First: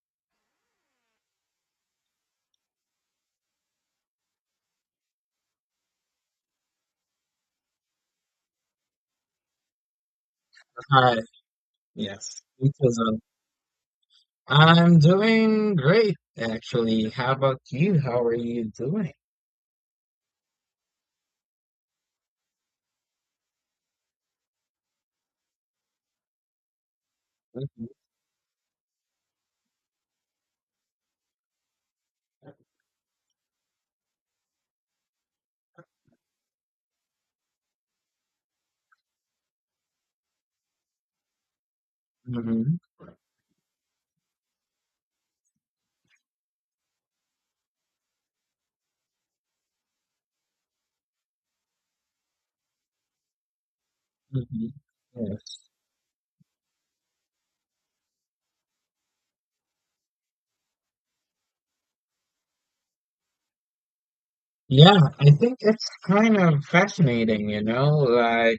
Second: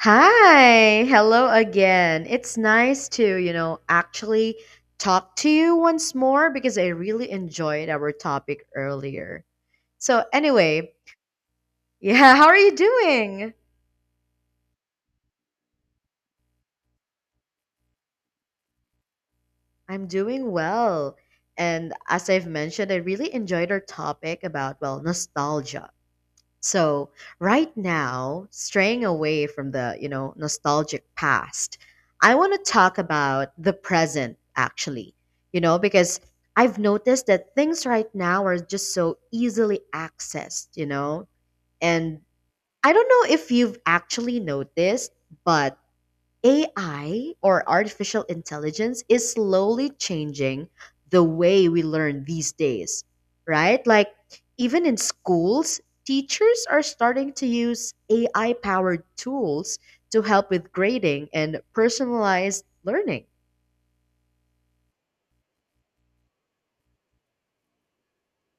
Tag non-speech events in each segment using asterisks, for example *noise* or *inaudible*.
Hi, hello again. It's nice to actually talk to you once more because I really enjoyed our topic earlier. So, anyway, Hi, yeah, *laughs* yes, how are you because doing? I'm doing great actually. How about you? How are you doing? I'm doing well. And as I've mentioned, I really enjoyed our topic about, well, nostalgia. So, right Hmm. now, straying away from the nostalgic past, I want to talk about the present actually. You know, because I've noticed that things right now are just so easily accessed, you know? And Hmm. I don't know if you've actually noticed, but AI or artificial intelligence is slowly changing the way we learn these days, right? Like, Hmm. even in Yes. schools, teachers are starting to use AI powered tools to help with grading and personalized learning. Yeah, I think it's kind of fascinating, like,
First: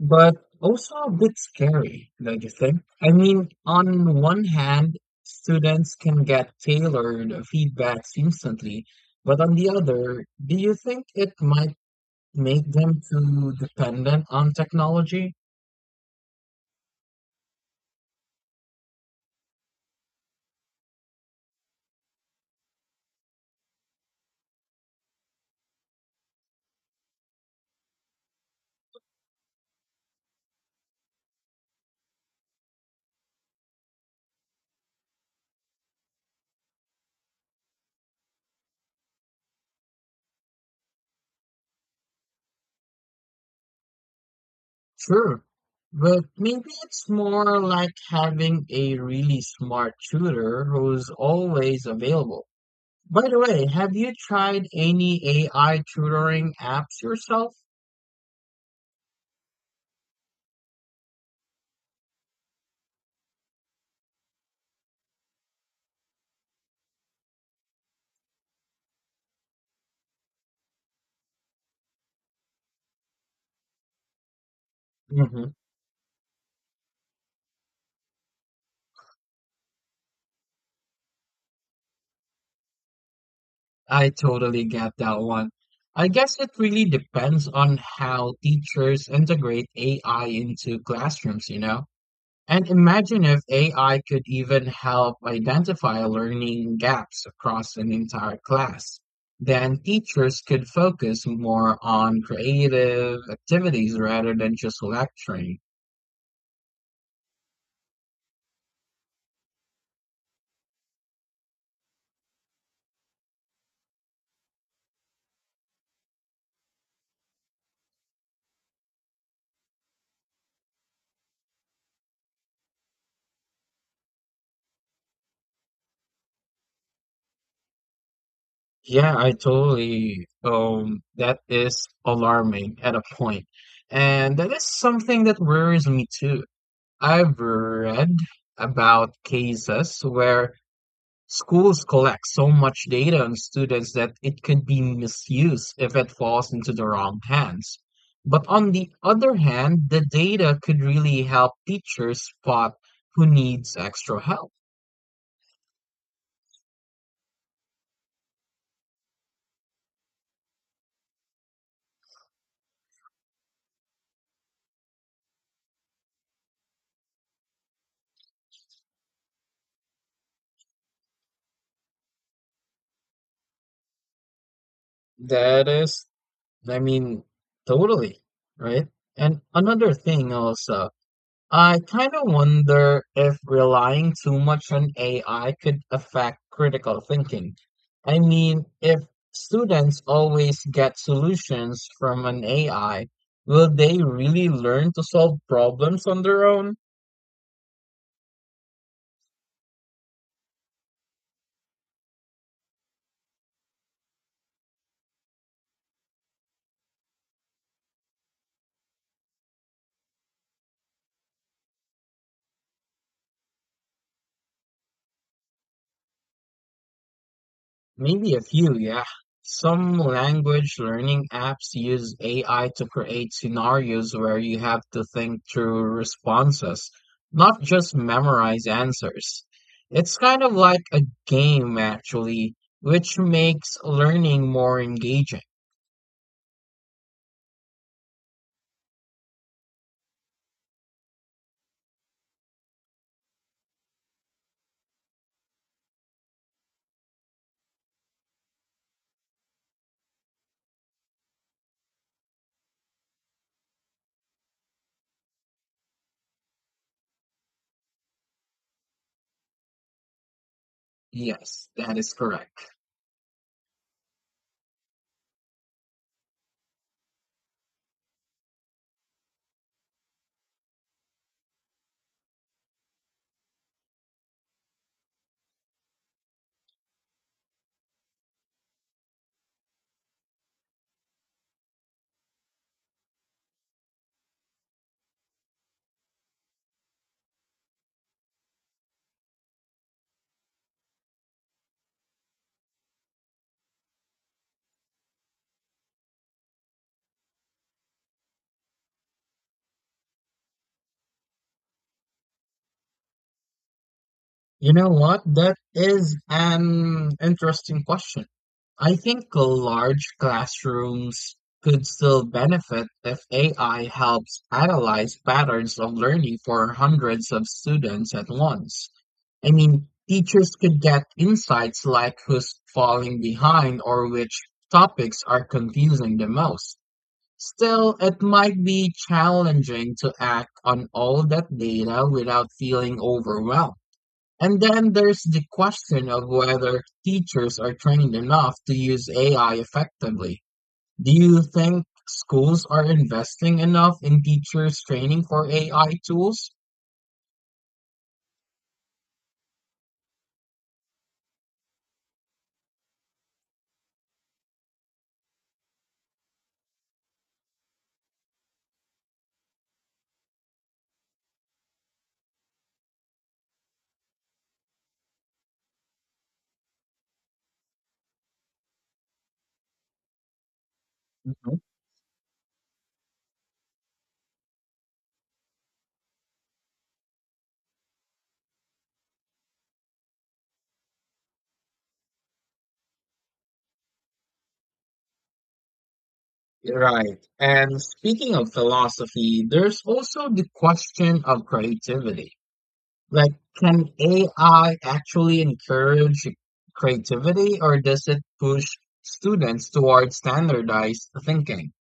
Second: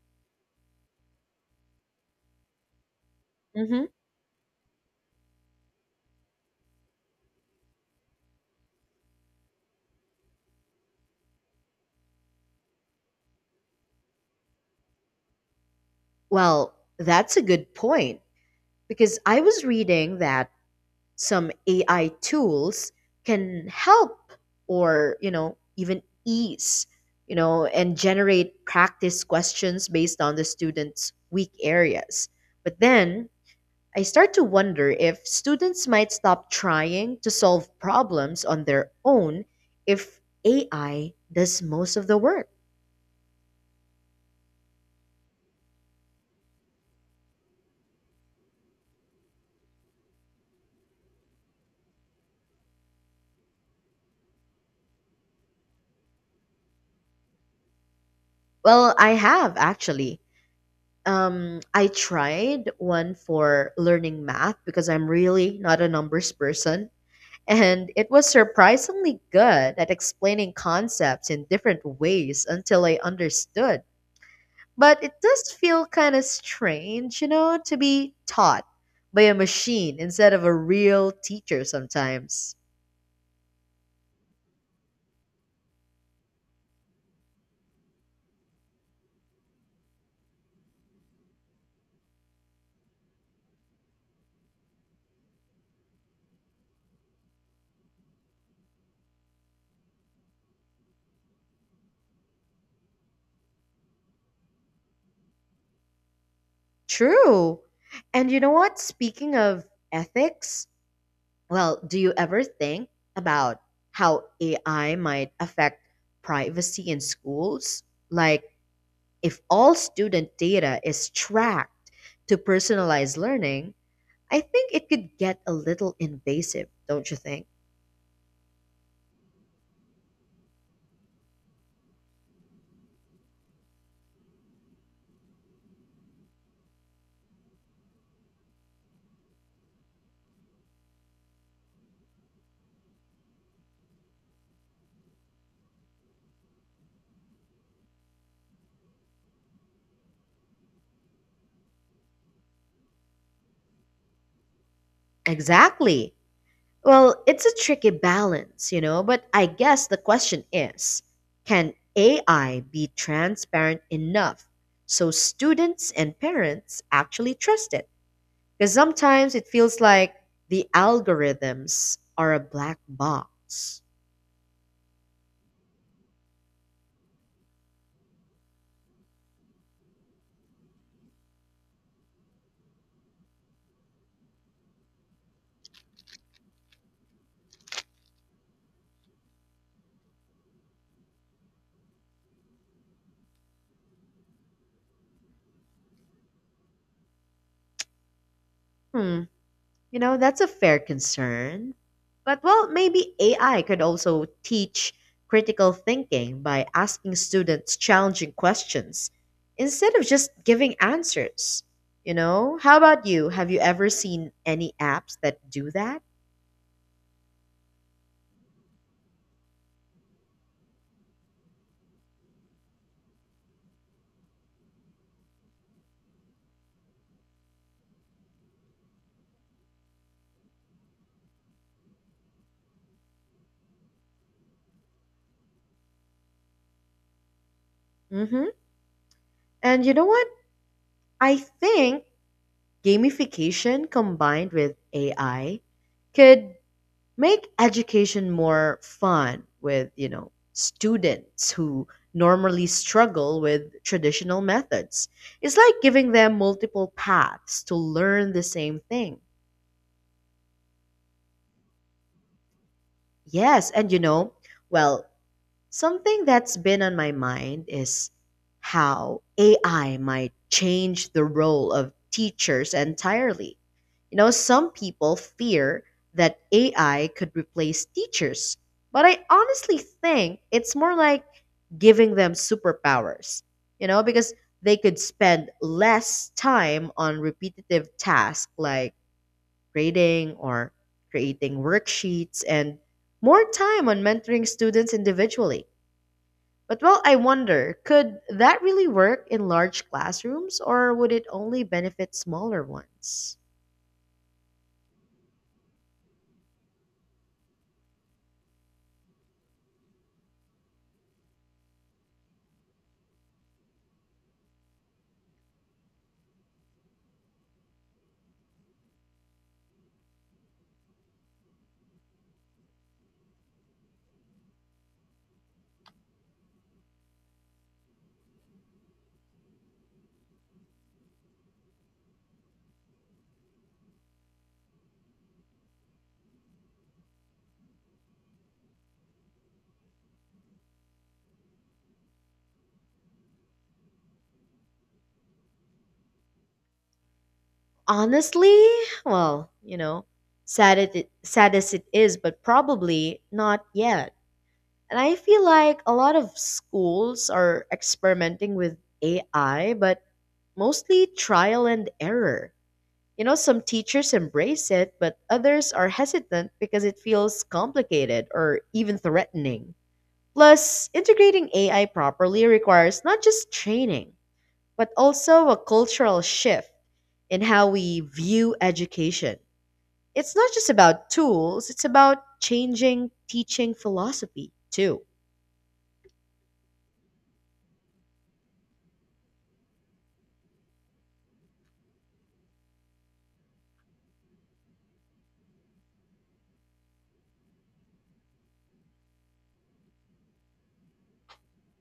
but also a bit scary, don't you think? I mean, Hmm. on one hand, students can get tailored feedbacks instantly, but on the other, do you think it might make them too dependent on technology? Well, that's a good point because I was reading that some AI tools can help or, even ease, and generate practice questions based on the student's weak areas. But then I start to wonder if students might stop trying to solve problems on their own if AI does most of the work. Sure, but maybe it's more like having a really smart tutor who's always available. By the way, have you tried any AI tutoring apps yourself? Well, I have actually. I tried one for learning math because I'm really not a numbers person. And it was surprisingly good at explaining concepts in different ways until I understood. But it does Hmm. feel kind of strange, to be taught by a machine instead of a real teacher sometimes. I totally get that one. I guess it really depends on how teachers integrate AI into classrooms, you know? And imagine if AI could even help identify learning gaps across an entire class. Then teachers could focus more on creative activities rather than just lecturing. True. And you know what? Speaking of ethics, well, do you ever think about how AI might affect privacy in schools? Like, if all student data is tracked to personalized learning, I think it could get a little invasive, don't you think? Yeah, I totally. That is alarming at a point. And that is something that worries me too. I've read about cases where schools collect so much data on students that it could be misused if it falls into the wrong hands. But on the other hand, the data could really help teachers spot who needs extra help. Exactly. Well, it's a tricky balance, but I guess the question is, can AI be transparent enough so students and parents actually trust it? Because sometimes it feels like the algorithms are a black box. That is, I mean, totally, right? And another thing also, I kind of wonder if relying too much on AI could affect critical thinking. I mean, if students always get solutions from an AI, will they really learn to solve problems on their own? Hmm. You know, that's a fair concern. But, well, maybe AI could also teach critical thinking by asking students challenging questions instead of just giving answers. You know, how about you? Have you ever seen any apps that do that? Maybe a few, yeah. Some language learning apps use AI to create scenarios where you have to think through responses, not just memorize answers. It's kind of like a game, actually, which makes learning more engaging. Mm-hmm. And you know what? I think gamification combined with AI could make education more fun with students who normally struggle with traditional methods. It's like giving them multiple paths to learn the same thing. Yes, that is correct. Yes, and well, something that's been on my mind is how AI might change the role of teachers entirely. You know, some people fear that AI could replace teachers, but I honestly think it's more like giving them superpowers, because they could spend less time on repetitive tasks like grading or creating worksheets and more time on mentoring students individually. But, well, I wonder, could that really work in large classrooms or would it only benefit smaller ones? You know what? That is an interesting question. I think large classrooms could still benefit if AI helps analyze patterns of learning for hundreds of students at once. I mean, teachers could get insights like who's falling behind or which topics are confusing the most. Still, it might be challenging to act on all that data without feeling overwhelmed. And then there's the question of whether teachers are trained enough to use AI effectively. Do you think schools are investing enough in teachers' training for AI tools? Honestly, well, sad as it is, but probably not yet. And I feel like a lot of schools are experimenting with AI, but mostly trial and error. You know, some teachers embrace it, but others are hesitant because it feels complicated or even threatening. Plus, integrating Mhm. AI properly requires not just training, but also a cultural shift in how we view education. It's not just about tools, it's about changing teaching philosophy too. Right. And speaking of philosophy, there's also the question of creativity. Like, can AI actually encourage creativity or does it push students towards standardized thinking?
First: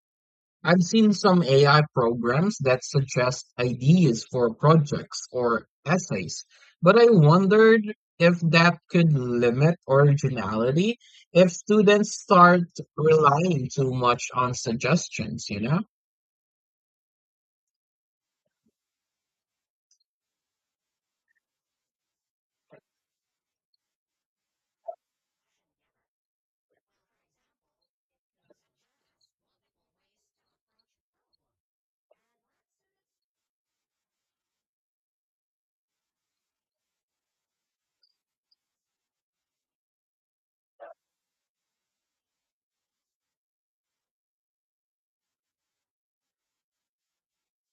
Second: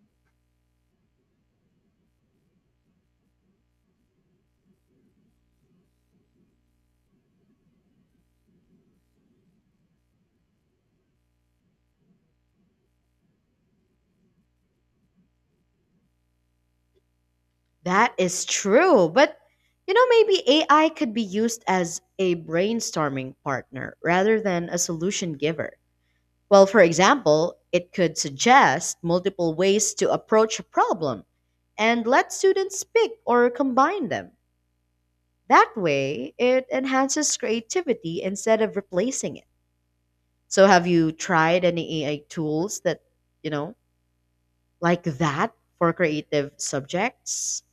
I've seen some AI programs that suggest ideas for projects or essays, but I wondered if that could limit originality if students start relying too much on suggestions, you know? That is true, but maybe AI could be used as a brainstorming partner rather than a solution giver. Well, for example, it could suggest multiple ways to approach a problem and let students pick or combine them. That way, it enhances creativity instead of replacing it. So, have you tried any AI tools that, you know, like that for creative subjects?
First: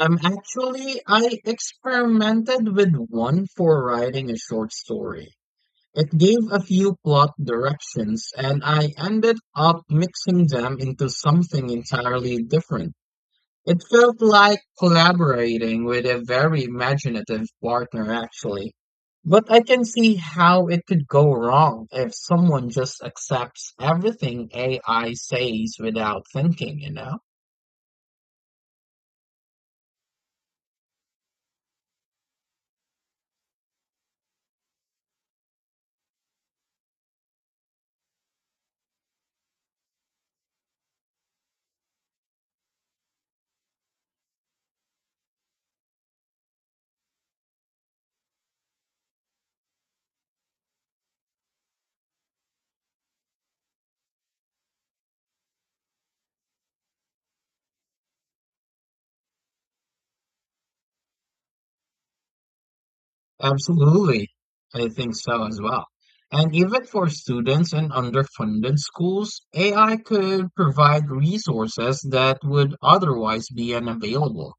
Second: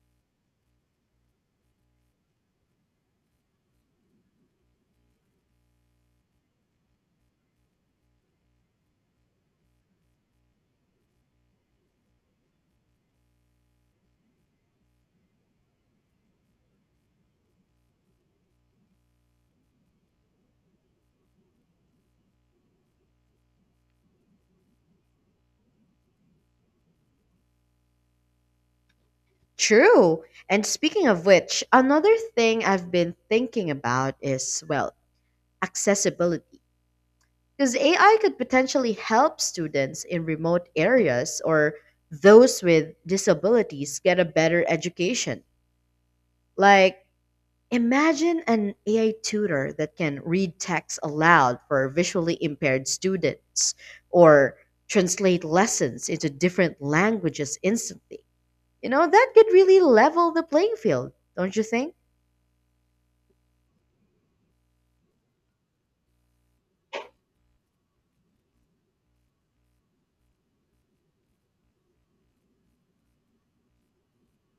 Actually, I experimented with one for writing a short story. It gave a few plot directions, and I ended up mixing them into something entirely different. It felt like collaborating with a very imaginative partner, actually. But I can see how it could go wrong if someone just accepts everything AI says without thinking, you know? True. And speaking of which, another thing I've been thinking about is, well, accessibility, because AI could potentially help students in remote areas or those with disabilities get a better education. Like, imagine an AI tutor that can read text aloud for visually impaired students or translate lessons into different languages instantly. You know, that could really level the playing field, don't you think? Absolutely. I think so as well. And even for students in underfunded schools, AI could provide resources that would otherwise be unavailable.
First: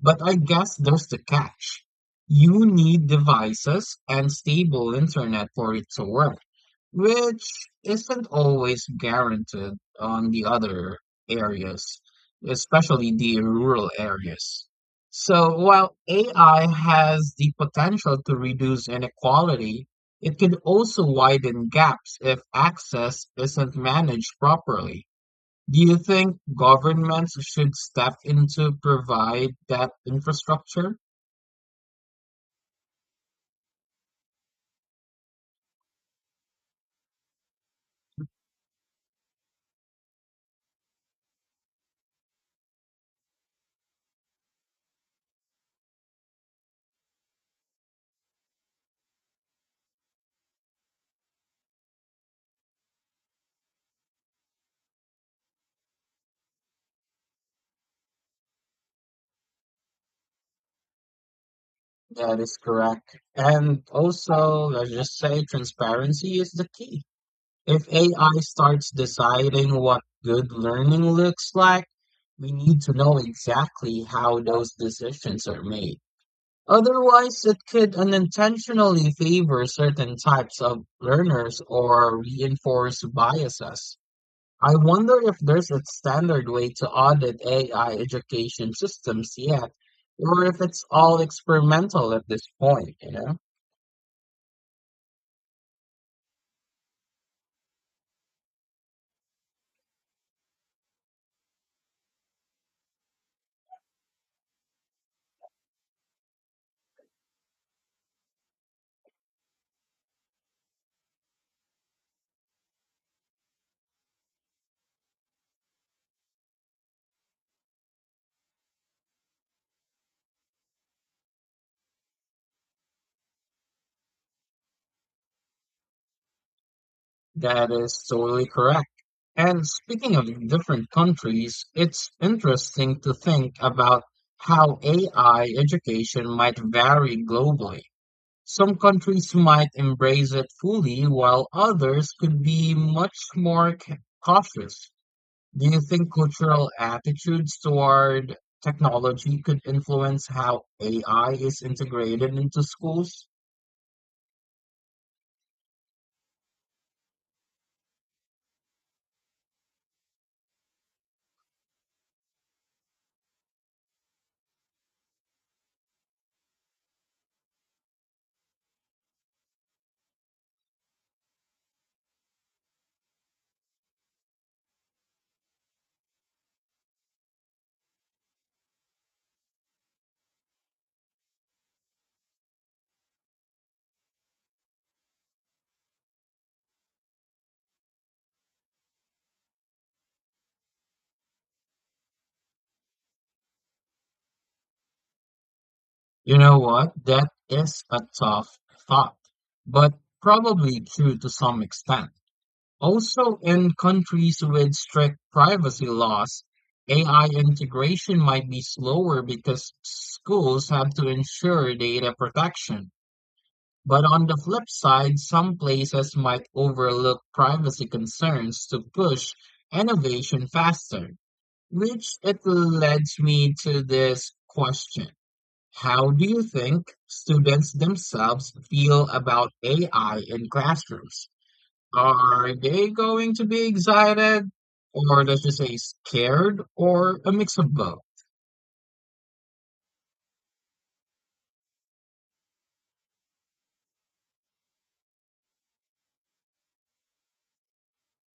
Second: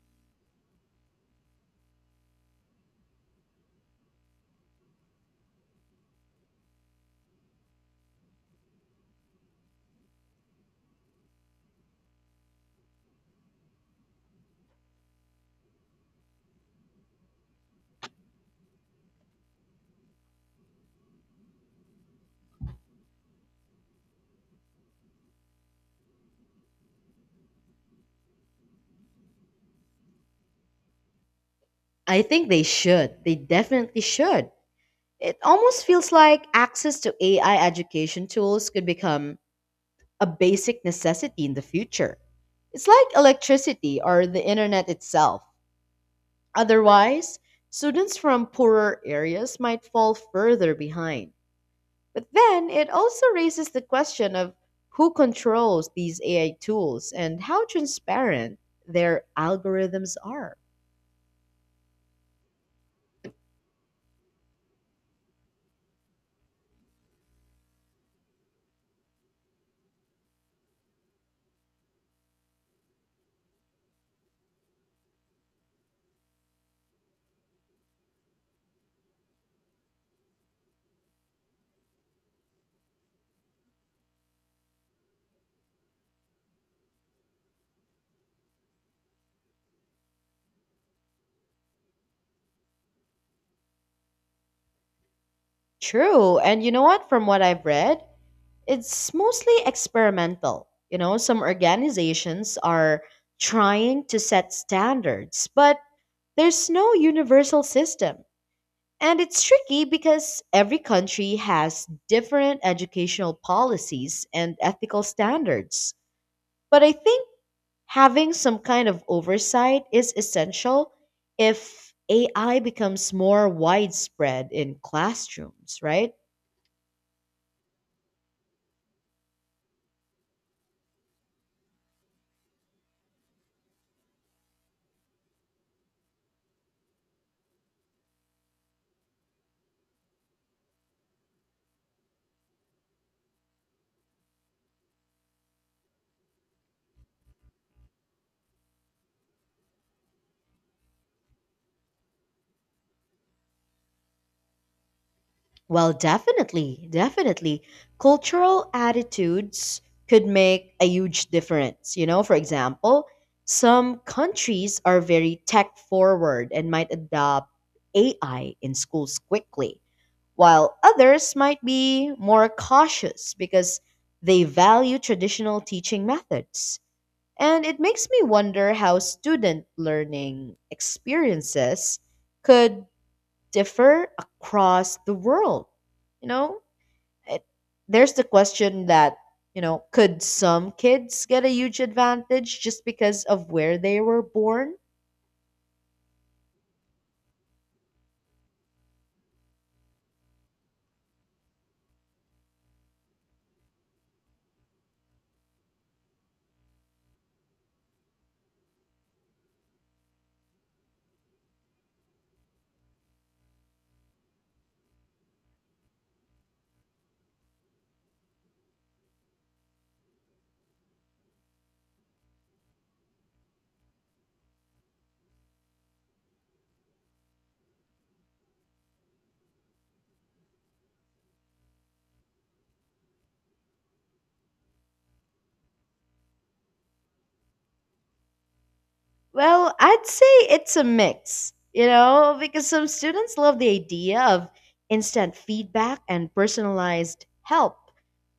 But I guess there's the catch. You need devices and stable internet for it to work, which isn't always guaranteed on the other areas, especially the rural areas. So while AI has the potential to reduce inequality, it can also widen gaps if access isn't managed properly. Do you think governments should step in to provide that infrastructure? I think they should. They definitely should. It almost feels like access to AI education tools could become a basic necessity in the future. It's like electricity or the internet itself. Otherwise, students from poorer areas might fall further behind. But then it also raises the question of who controls these AI tools and how transparent their algorithms are. That is correct. And also, let's just say transparency is the key. If AI starts deciding what good learning looks like, we need to know exactly how those decisions are made. Otherwise, it could unintentionally favor certain types of learners or reinforce biases. I wonder if there's a standard way to audit AI education systems yet, or if it's all experimental at this point, you know? True. And you know what? From what I've read, it's mostly experimental. You know, some organizations are trying to set standards, but there's no universal system. And it's tricky because every country has different educational policies and ethical standards. But I think having some kind of oversight is essential if AI becomes more widespread in classrooms, right? That is totally correct. And speaking of different countries, it's interesting to think about how AI education might vary globally. Some countries might embrace it fully, while others could be much more cautious. Do you think cultural attitudes toward technology could influence how AI is integrated into schools? Well, definitely, definitely. Cultural attitudes could make a huge difference. You know, for example, some countries are very tech forward and might adopt AI in schools quickly, while others might be more cautious because they value traditional teaching methods. And it makes me wonder how student learning experiences could differ across the world. You know, it, there's the question that, could some kids get a huge advantage just because of where they were born? You know what? That is a tough thought, but probably true to some extent. Also, in countries with strict privacy laws, AI integration might be slower because schools have to ensure data protection. But on the flip side, some places might overlook privacy concerns to push innovation faster, which it leads me to this question. How do you think students themselves feel about AI in classrooms? Are they going to be excited, or let's just say scared, or a mix of both? Well, I'd say it's a mix, because some students love the idea of instant feedback and personalized help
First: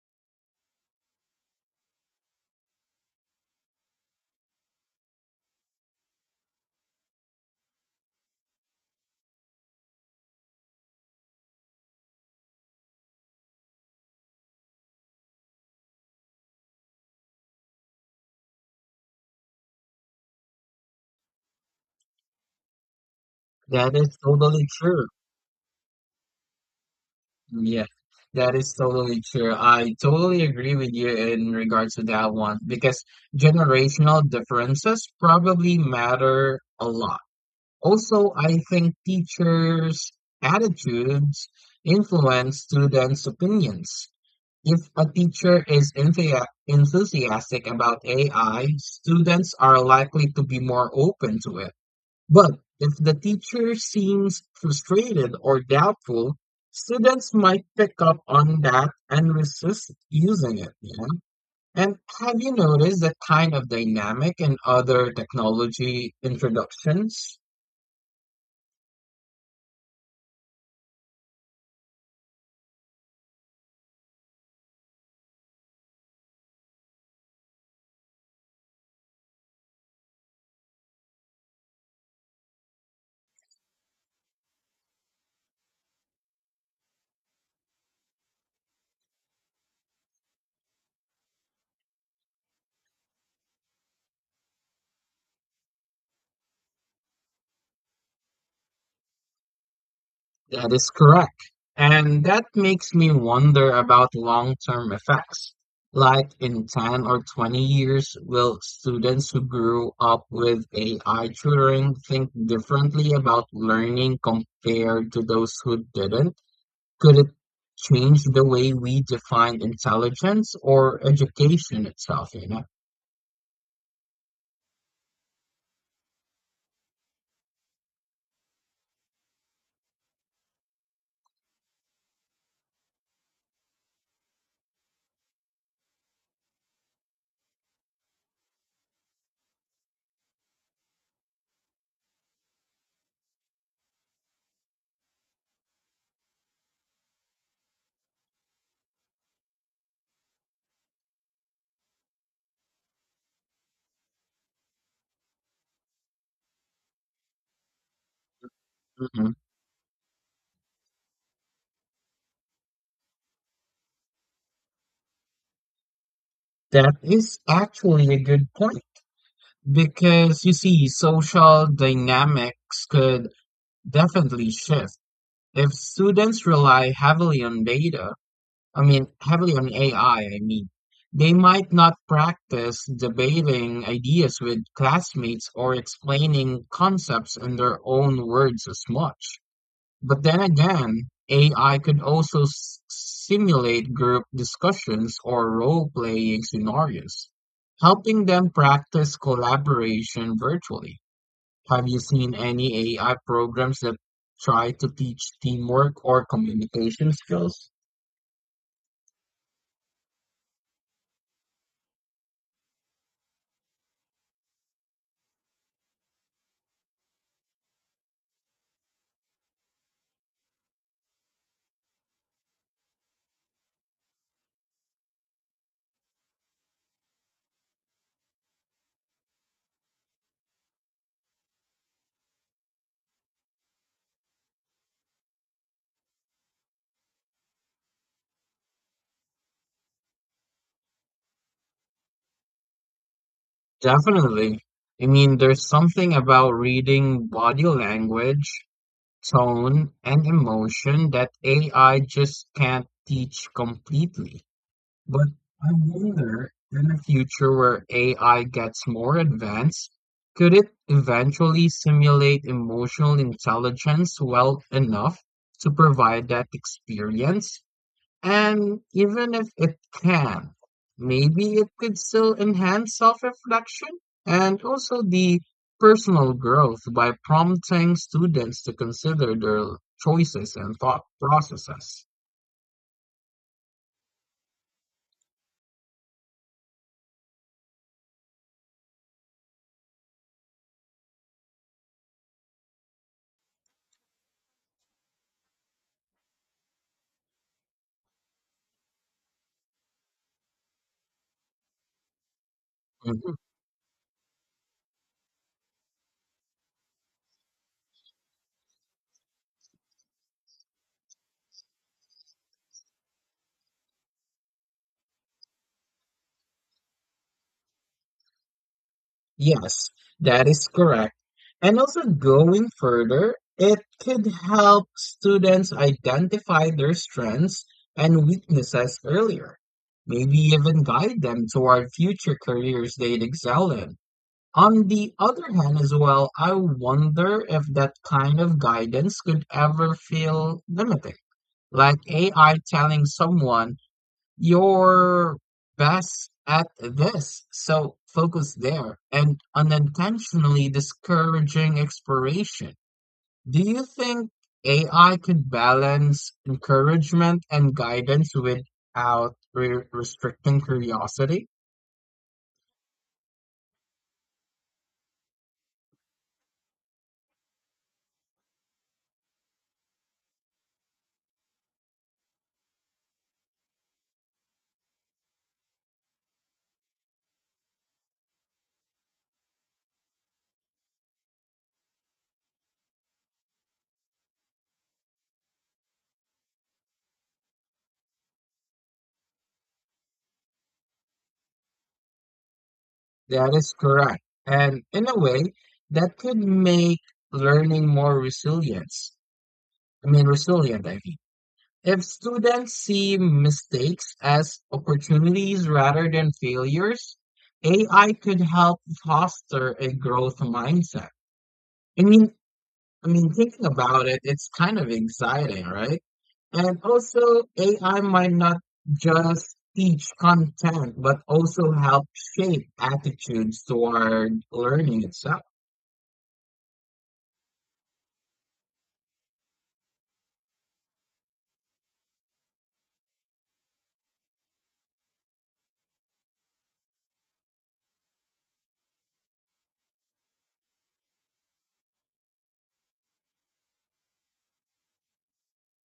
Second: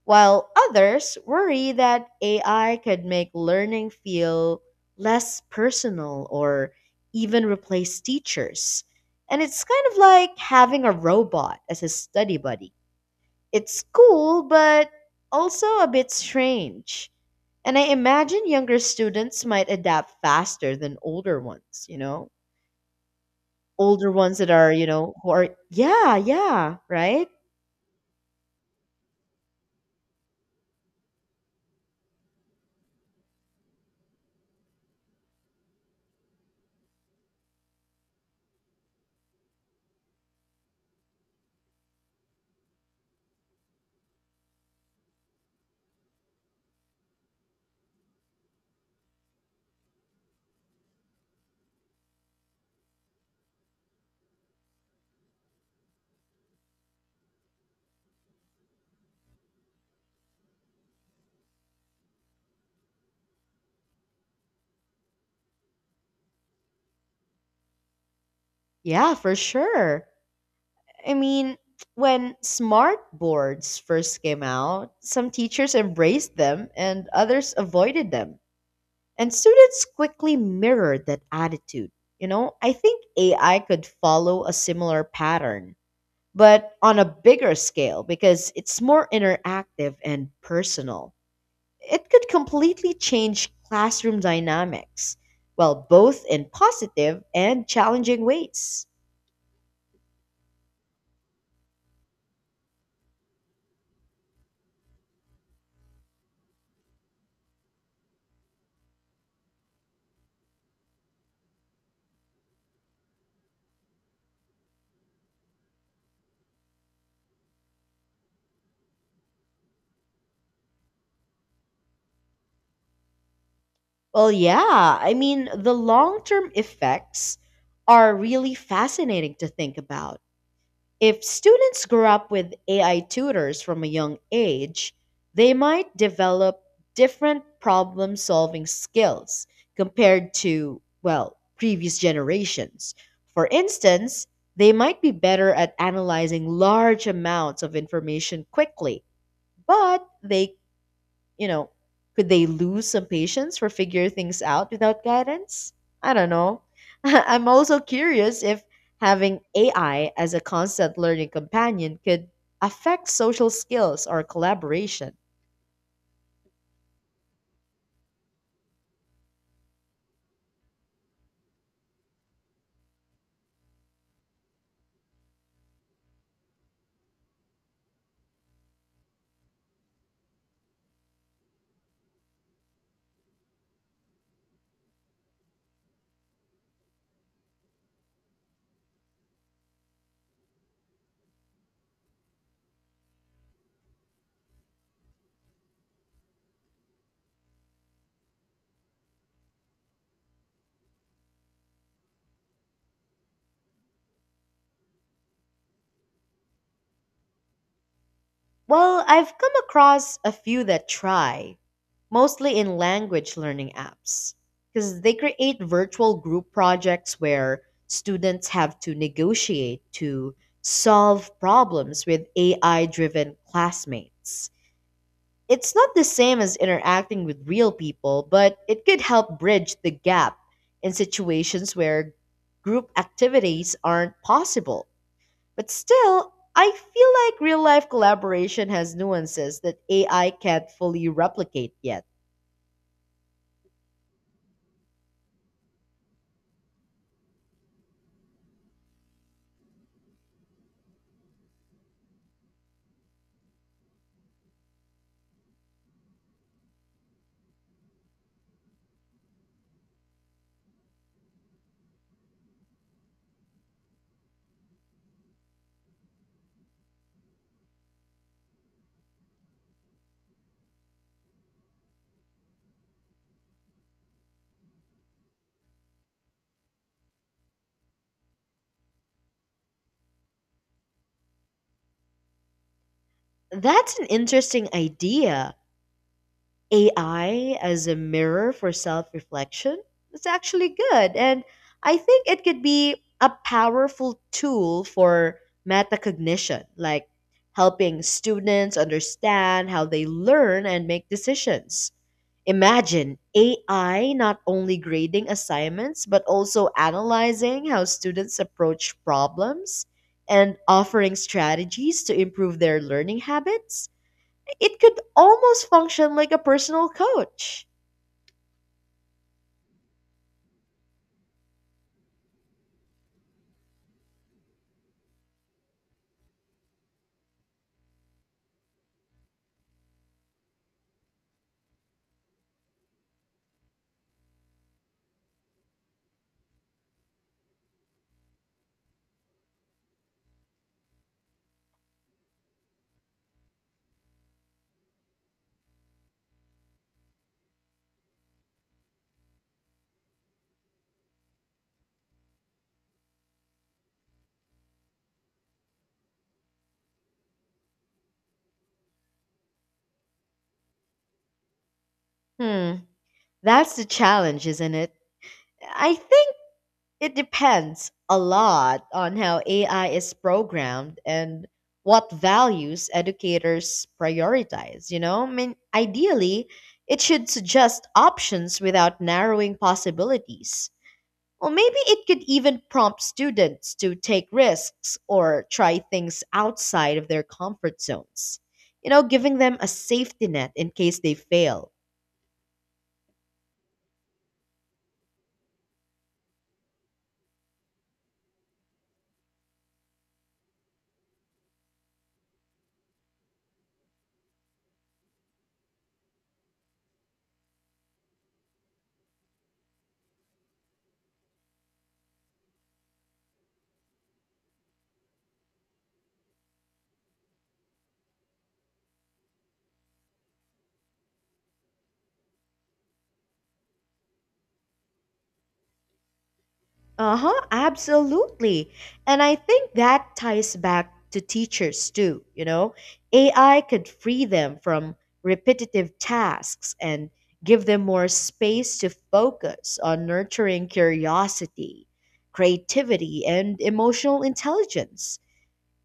while others worry that AI could make learning feel less personal or even replace teachers. And it's kind of like having a robot as a study buddy. It's cool, but also a bit strange. And I imagine younger students might adapt faster than older ones, you know? That Older is ones that totally are, true. Who are, yeah, yeah, right? Yeah, that is totally true. I totally agree with you in regards to that one because generational differences probably matter a lot. Also, I think teachers' attitudes influence students' opinions. If a teacher is enthusiastic about AI, students are likely to be more open to it. But if the teacher seems frustrated or doubtful, students might pick up on that and resist using it, you know? And have you noticed that kind of dynamic in other technology introductions? Yeah, for sure. I mean, when smart boards first came out, some teachers embraced them and others avoided them. And students quickly mirrored that attitude. You know, I think AI could follow a similar pattern, but on a bigger scale because it's more interactive and personal. It could completely change classroom dynamics, well, both in positive and challenging ways. That is correct. And that makes me wonder about long-term effects. Like in 10 or 20 years, will students who grew up with AI tutoring think differently about learning compared to those who didn't? Could it change the way we define intelligence or education itself, you know? Well, yeah. I mean, the long term effects are really fascinating to think about. If students grow up with AI tutors from a young age, they might develop different problem solving skills compared to, well, previous generations. For instance, they might be better at analyzing large amounts of information quickly, but you know, could they lose some patience or figure things out without guidance? I don't know. *laughs* I'm also curious if Mhm. having AI as a constant learning companion could affect social skills or collaboration. That is actually a good point because you see, social dynamics could definitely shift. If students rely heavily on data, I mean, heavily on AI, I mean, they might not practice debating ideas with classmates or explaining concepts in their own words as much. But then again, AI could also simulate group discussions or role-playing scenarios, helping them practice collaboration virtually. Have you seen any AI programs that try to teach teamwork or communication skills? Well, I've come across a few that try, mostly in language learning apps, because they create virtual group projects where students have to negotiate to solve problems with AI driven classmates. It's not the same as interacting with real people, but it could help bridge the gap in situations where group activities aren't possible. But still, I feel like real life collaboration has nuances that AI can't fully replicate yet. Definitely. I mean, there's something about reading body language, tone, and emotion that AI just can't teach completely. But I wonder, in a future where AI gets more advanced, could it eventually simulate emotional intelligence well enough to provide that experience? And even if it can, maybe it could still enhance self reflection and also the personal growth by prompting students to consider their choices and thought processes. That's an interesting idea. AI as a mirror for self reflection? Its actually good. And I think it could be a powerful tool for metacognition, like helping students understand how they learn and make decisions. Imagine Mhm. AI not only grading assignments, but also analyzing how students approach problems and offering strategies to improve their learning habits. It could almost function like a personal coach. Yes, that is correct. And also going further, it could help students identify their strengths and weaknesses earlier, maybe even guide them toward future careers they'd excel in. On the other hand, as well, I wonder if that kind of guidance could ever feel limiting. Like AI telling someone, you're best at this, so focus there, and unintentionally discouraging exploration. Do you think AI could balance encouragement and guidance without restricting curiosity? Hmm, that's the challenge, isn't it? I think it depends a lot on how AI is programmed and what values educators prioritize, you know? I mean, ideally, it should suggest options without narrowing possibilities. Or maybe it could even prompt students to take risks or try things outside of their comfort zones, giving them a safety net in case they fail. That is correct. And in a way, that could make learning more resilience. I mean, resilient, I mean. If students see mistakes as opportunities rather than failures, AI could help foster a growth mindset. I mean, I mean, thinking about it, it's kind of exciting, right? And also, AI might not just teach content, but also help shape attitudes toward learning itself. Uh huh, absolutely. And I think that ties back to teachers too. AI could free them from repetitive tasks and give them more space to focus on nurturing curiosity, creativity, and emotional intelligence.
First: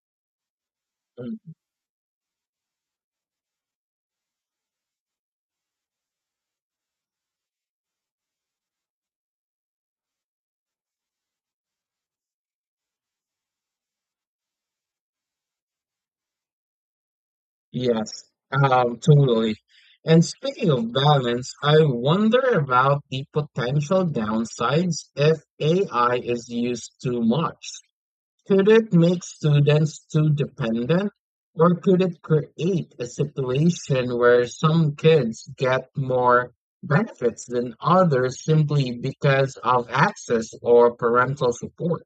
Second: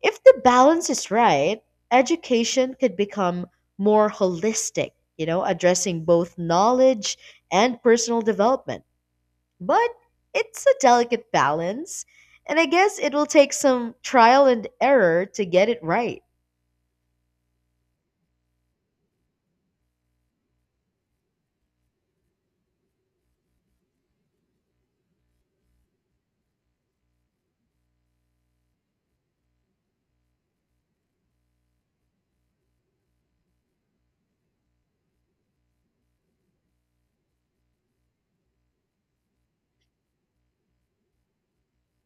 If the balance is Mm. right, education could become more holistic, addressing both knowledge and personal development. But it's a delicate balance, and I guess it will take some trial and error to get it right. Yes, totally. And speaking of balance, I wonder about the potential downsides if AI is used too much. Could it make students too dependent, or could it create a situation where some kids get more benefits than others simply because of access or parental support?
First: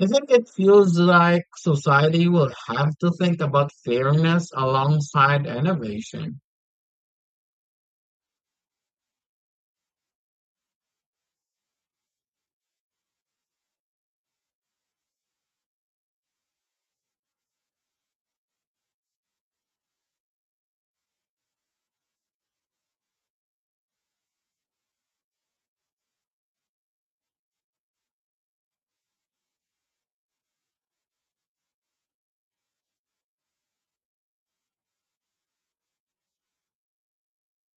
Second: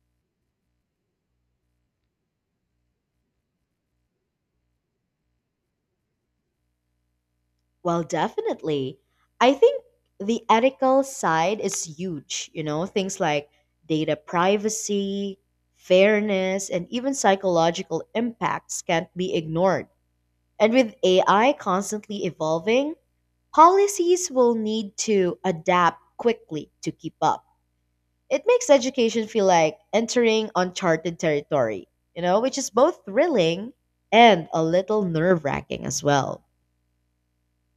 I think it feels like society will have to think about fairness alongside innovation. Well, definitely. I think the ethical side is huge, things like data privacy, fairness, and even psychological impacts can't be ignored. And with AI constantly evolving, policies will need to adapt quickly to keep up. It makes education feel like entering uncharted territory, which is both thrilling and a little nerve wracking as well.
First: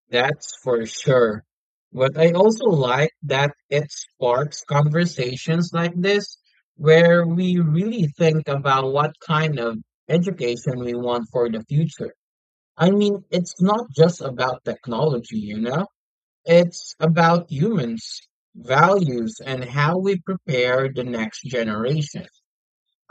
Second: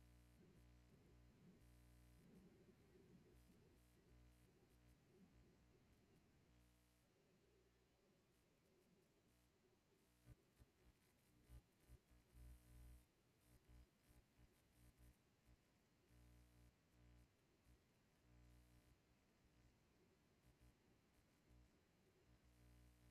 That's for sure. But I also like that it sparks conversations like this, where we really think about what kind of education we want for the future. I mean, it's not just about technology, you know? It's about humans, values, and how we prepare the next generation.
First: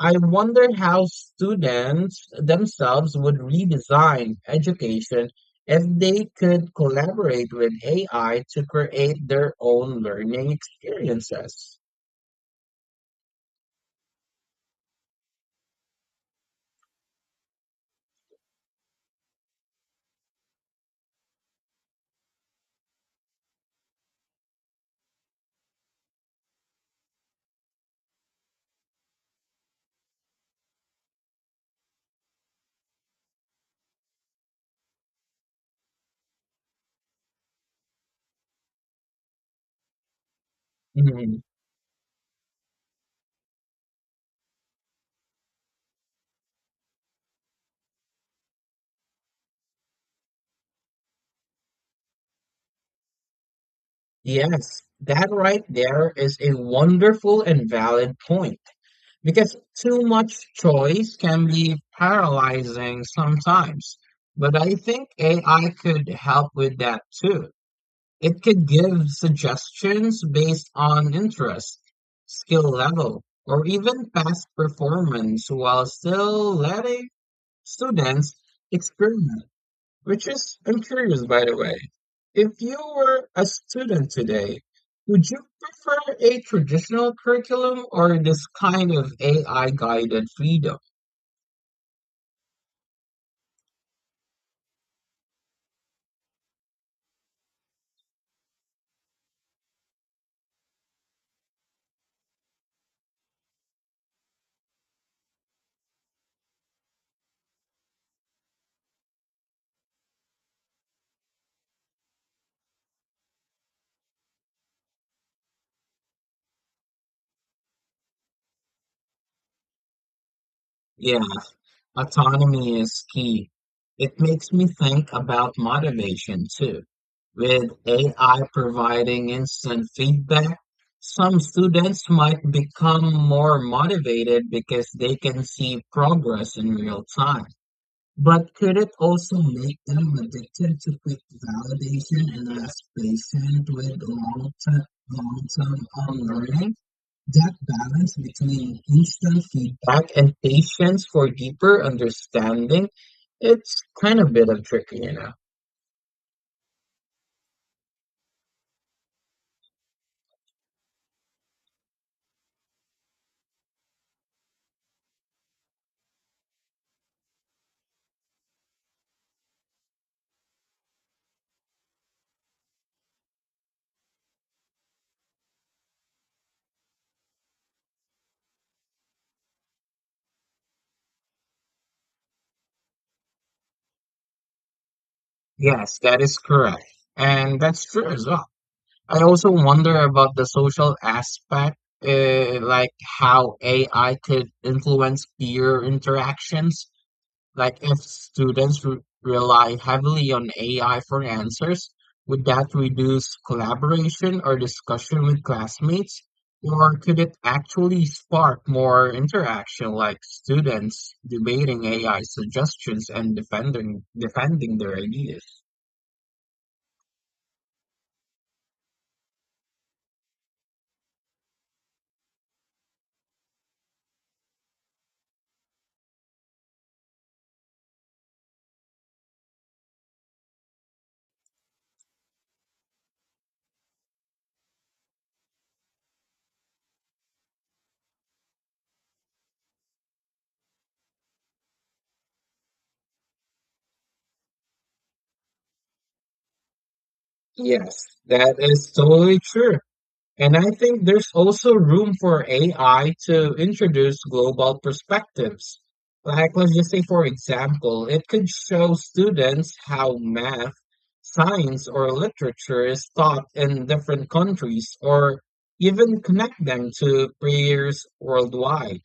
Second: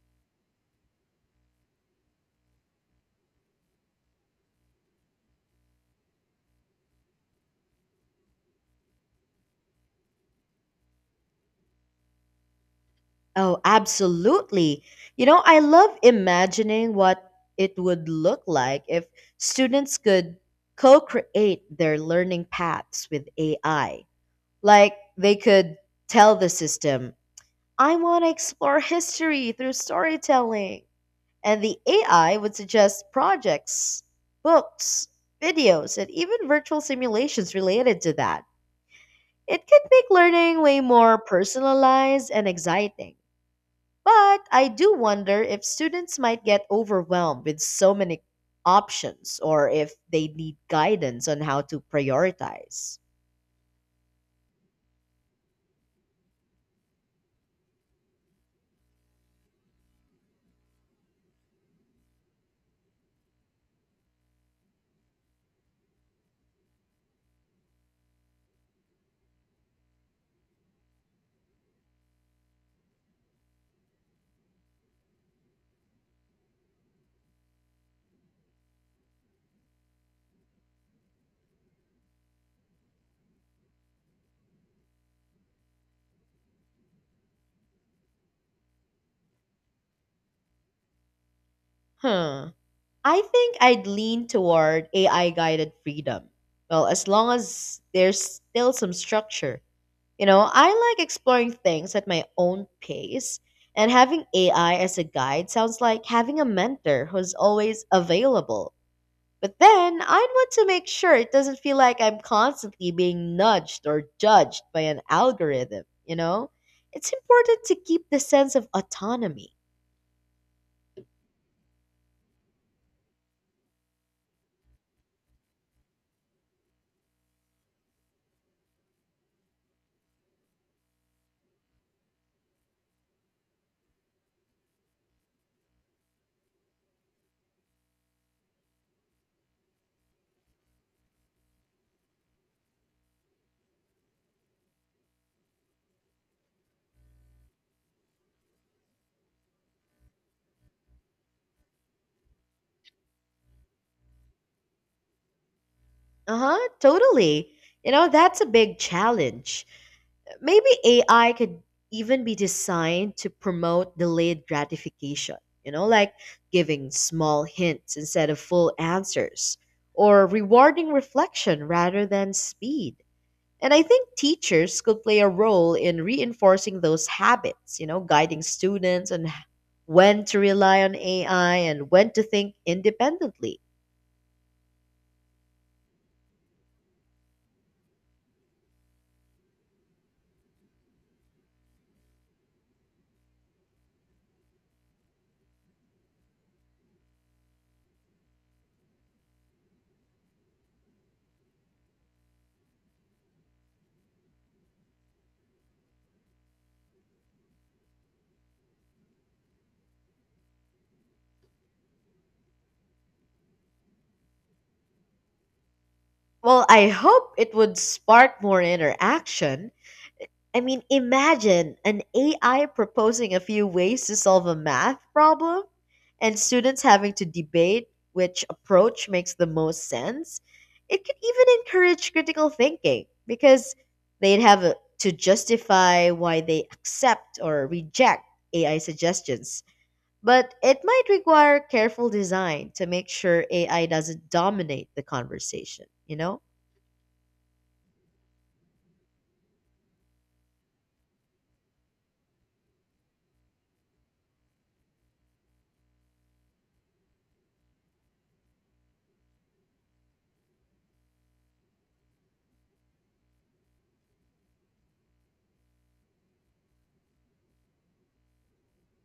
I wonder how students themselves would redesign education if they could collaborate with AI to create their own learning experiences. Oh, absolutely. You know, I love imagining what it would look like if students could co create their learning paths with AI. Like, they could tell the system, I want to explore history through storytelling. And the AI would suggest projects, books, videos, and even virtual simulations related to that. It can make learning way more Mhm. personalized and exciting. But I do wonder if students might get overwhelmed with so many options or if they need guidance on how to prioritize. Yes, that right there is a wonderful and valid point because too much choice can be paralyzing sometimes. But I think AI could help with that too. It could give suggestions based on interest, skill level, or even past performance while still letting students experiment. Which is, I'm curious by the way, if you were a student today, would you prefer a traditional curriculum or this kind of AI guided freedom? Huh. I think I'd lean toward AI guided freedom. Well, as long as there's still some structure. You know, I like exploring things at my own pace, and having AI as a guide sounds like having a mentor who's always available. But then I'd want to make sure it doesn't feel like I'm constantly being nudged or judged by an algorithm, you know? It's important to keep the sense of autonomy. Yeah. Autonomy is key. It makes me think about motivation too. With AI providing instant feedback, some students might become more motivated because they can see progress in real time. But could it also make them addicted to quick validation and less patient with long-term learning? That balance between instant feedback and patience for deeper understanding, it's kind of bit of tricky, you know. Uh-huh, totally. You know, that's a big challenge. Maybe AI could even be designed to promote delayed gratification, like giving small hints instead of full answers, or rewarding reflection rather than speed. And I think teachers could play a role in reinforcing those habits, guiding students on when to rely on AI and when to think independently. Yes, that is correct. And that's true as well. I also wonder about the social aspect, like how AI could influence peer interactions. Like if students re rely heavily on AI for answers, would that reduce collaboration or discussion with classmates? Or could it actually spark more interaction, like students debating AI suggestions and defending their ideas? Well, I hope it would spark more interaction. I mean, imagine an AI proposing a few ways to solve a math problem and students having to debate which approach makes the most sense. It could even encourage critical thinking because they'd have to justify why they accept or reject AI suggestions. But it might require careful design to make sure AI doesn't dominate the conversation, you know? Yes, that is totally true. And I think there's also room for AI to introduce global perspectives. Like, let's just say, for example, it could show students how math, science, or literature is taught in different countries, or even connect them to peers worldwide.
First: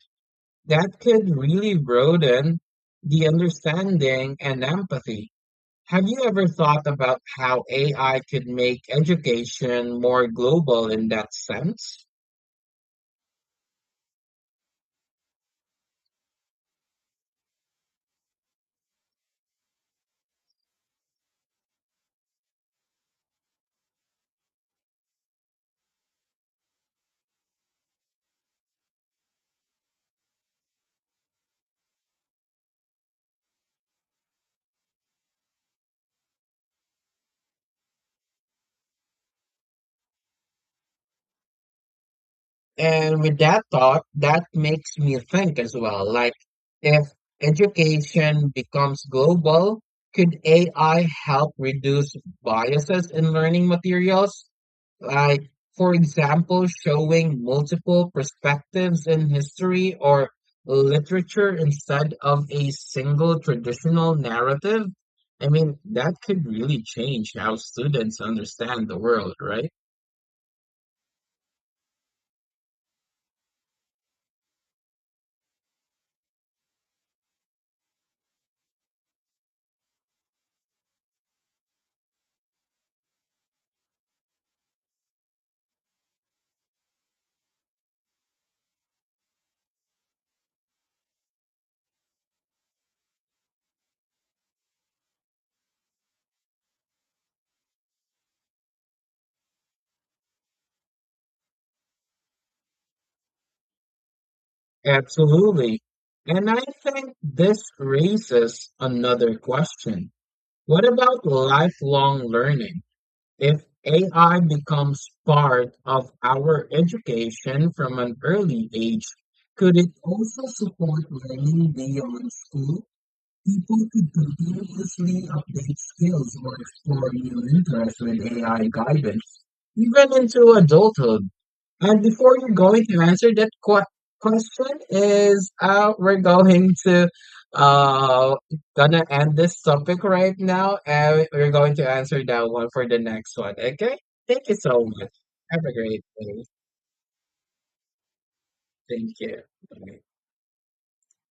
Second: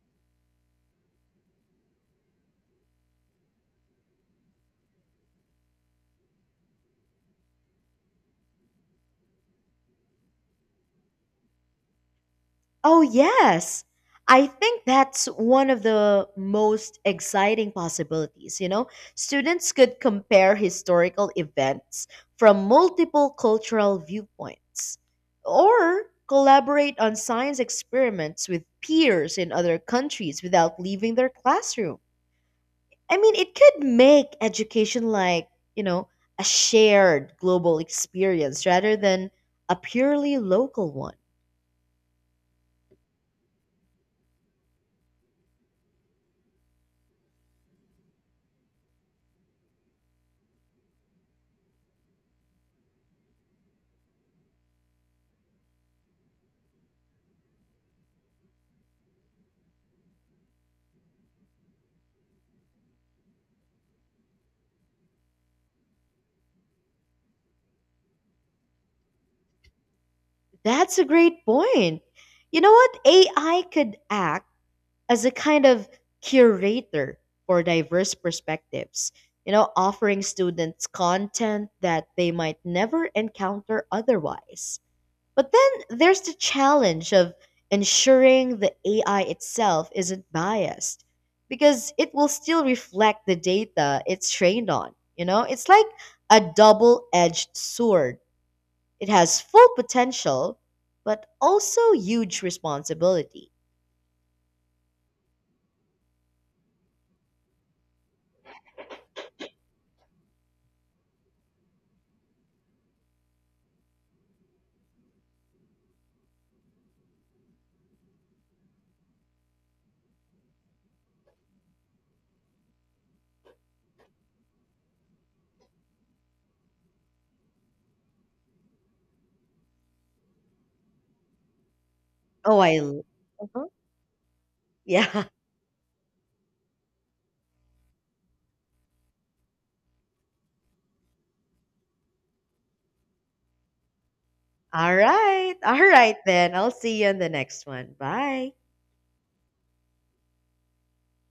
That could really broaden the understanding and empathy. Have you ever thought about how AI could make education more global in that sense? Oh, yes. I think that's one of the most exciting possibilities, you know? Students could compare historical events from multiple cultural viewpoints or collaborate on science experiments with peers in other countries without leaving their classroom. I mean, it could make education like, you know, a shared global experience rather than a purely local one. And with that thought, that makes me think as well. Like, if education becomes global, could AI help reduce biases in learning materials? Like, for example, showing multiple perspectives in history or literature instead of a single traditional narrative. I mean, that could really change how students understand the world, right? That's a great point. You know what? AI could act as a kind of curator for diverse perspectives, offering students content that they might never encounter otherwise. But then there's the challenge of ensuring the AI itself isn't biased because it will still reflect the data it's trained on. You know, it's like a double edged sword. It has full potential, but also huge responsibility. Absolutely. And I think this raises another question. What about lifelong learning? If AI becomes part of our education from an early age, could it also support learning beyond school? People could continuously update skills or explore new interests with AI guidance, even into adulthood. And before you're Oh, I. going to l- answer that Uh-huh. Question, Yeah. is, we're going to, uh gonna end this topic right now, and we're going to answer that one for the next one. Okay? Thank you *laughs* so All much. right. Have a All great right, day. then. I'll see you in the next one. Bye. Thank you. Bye.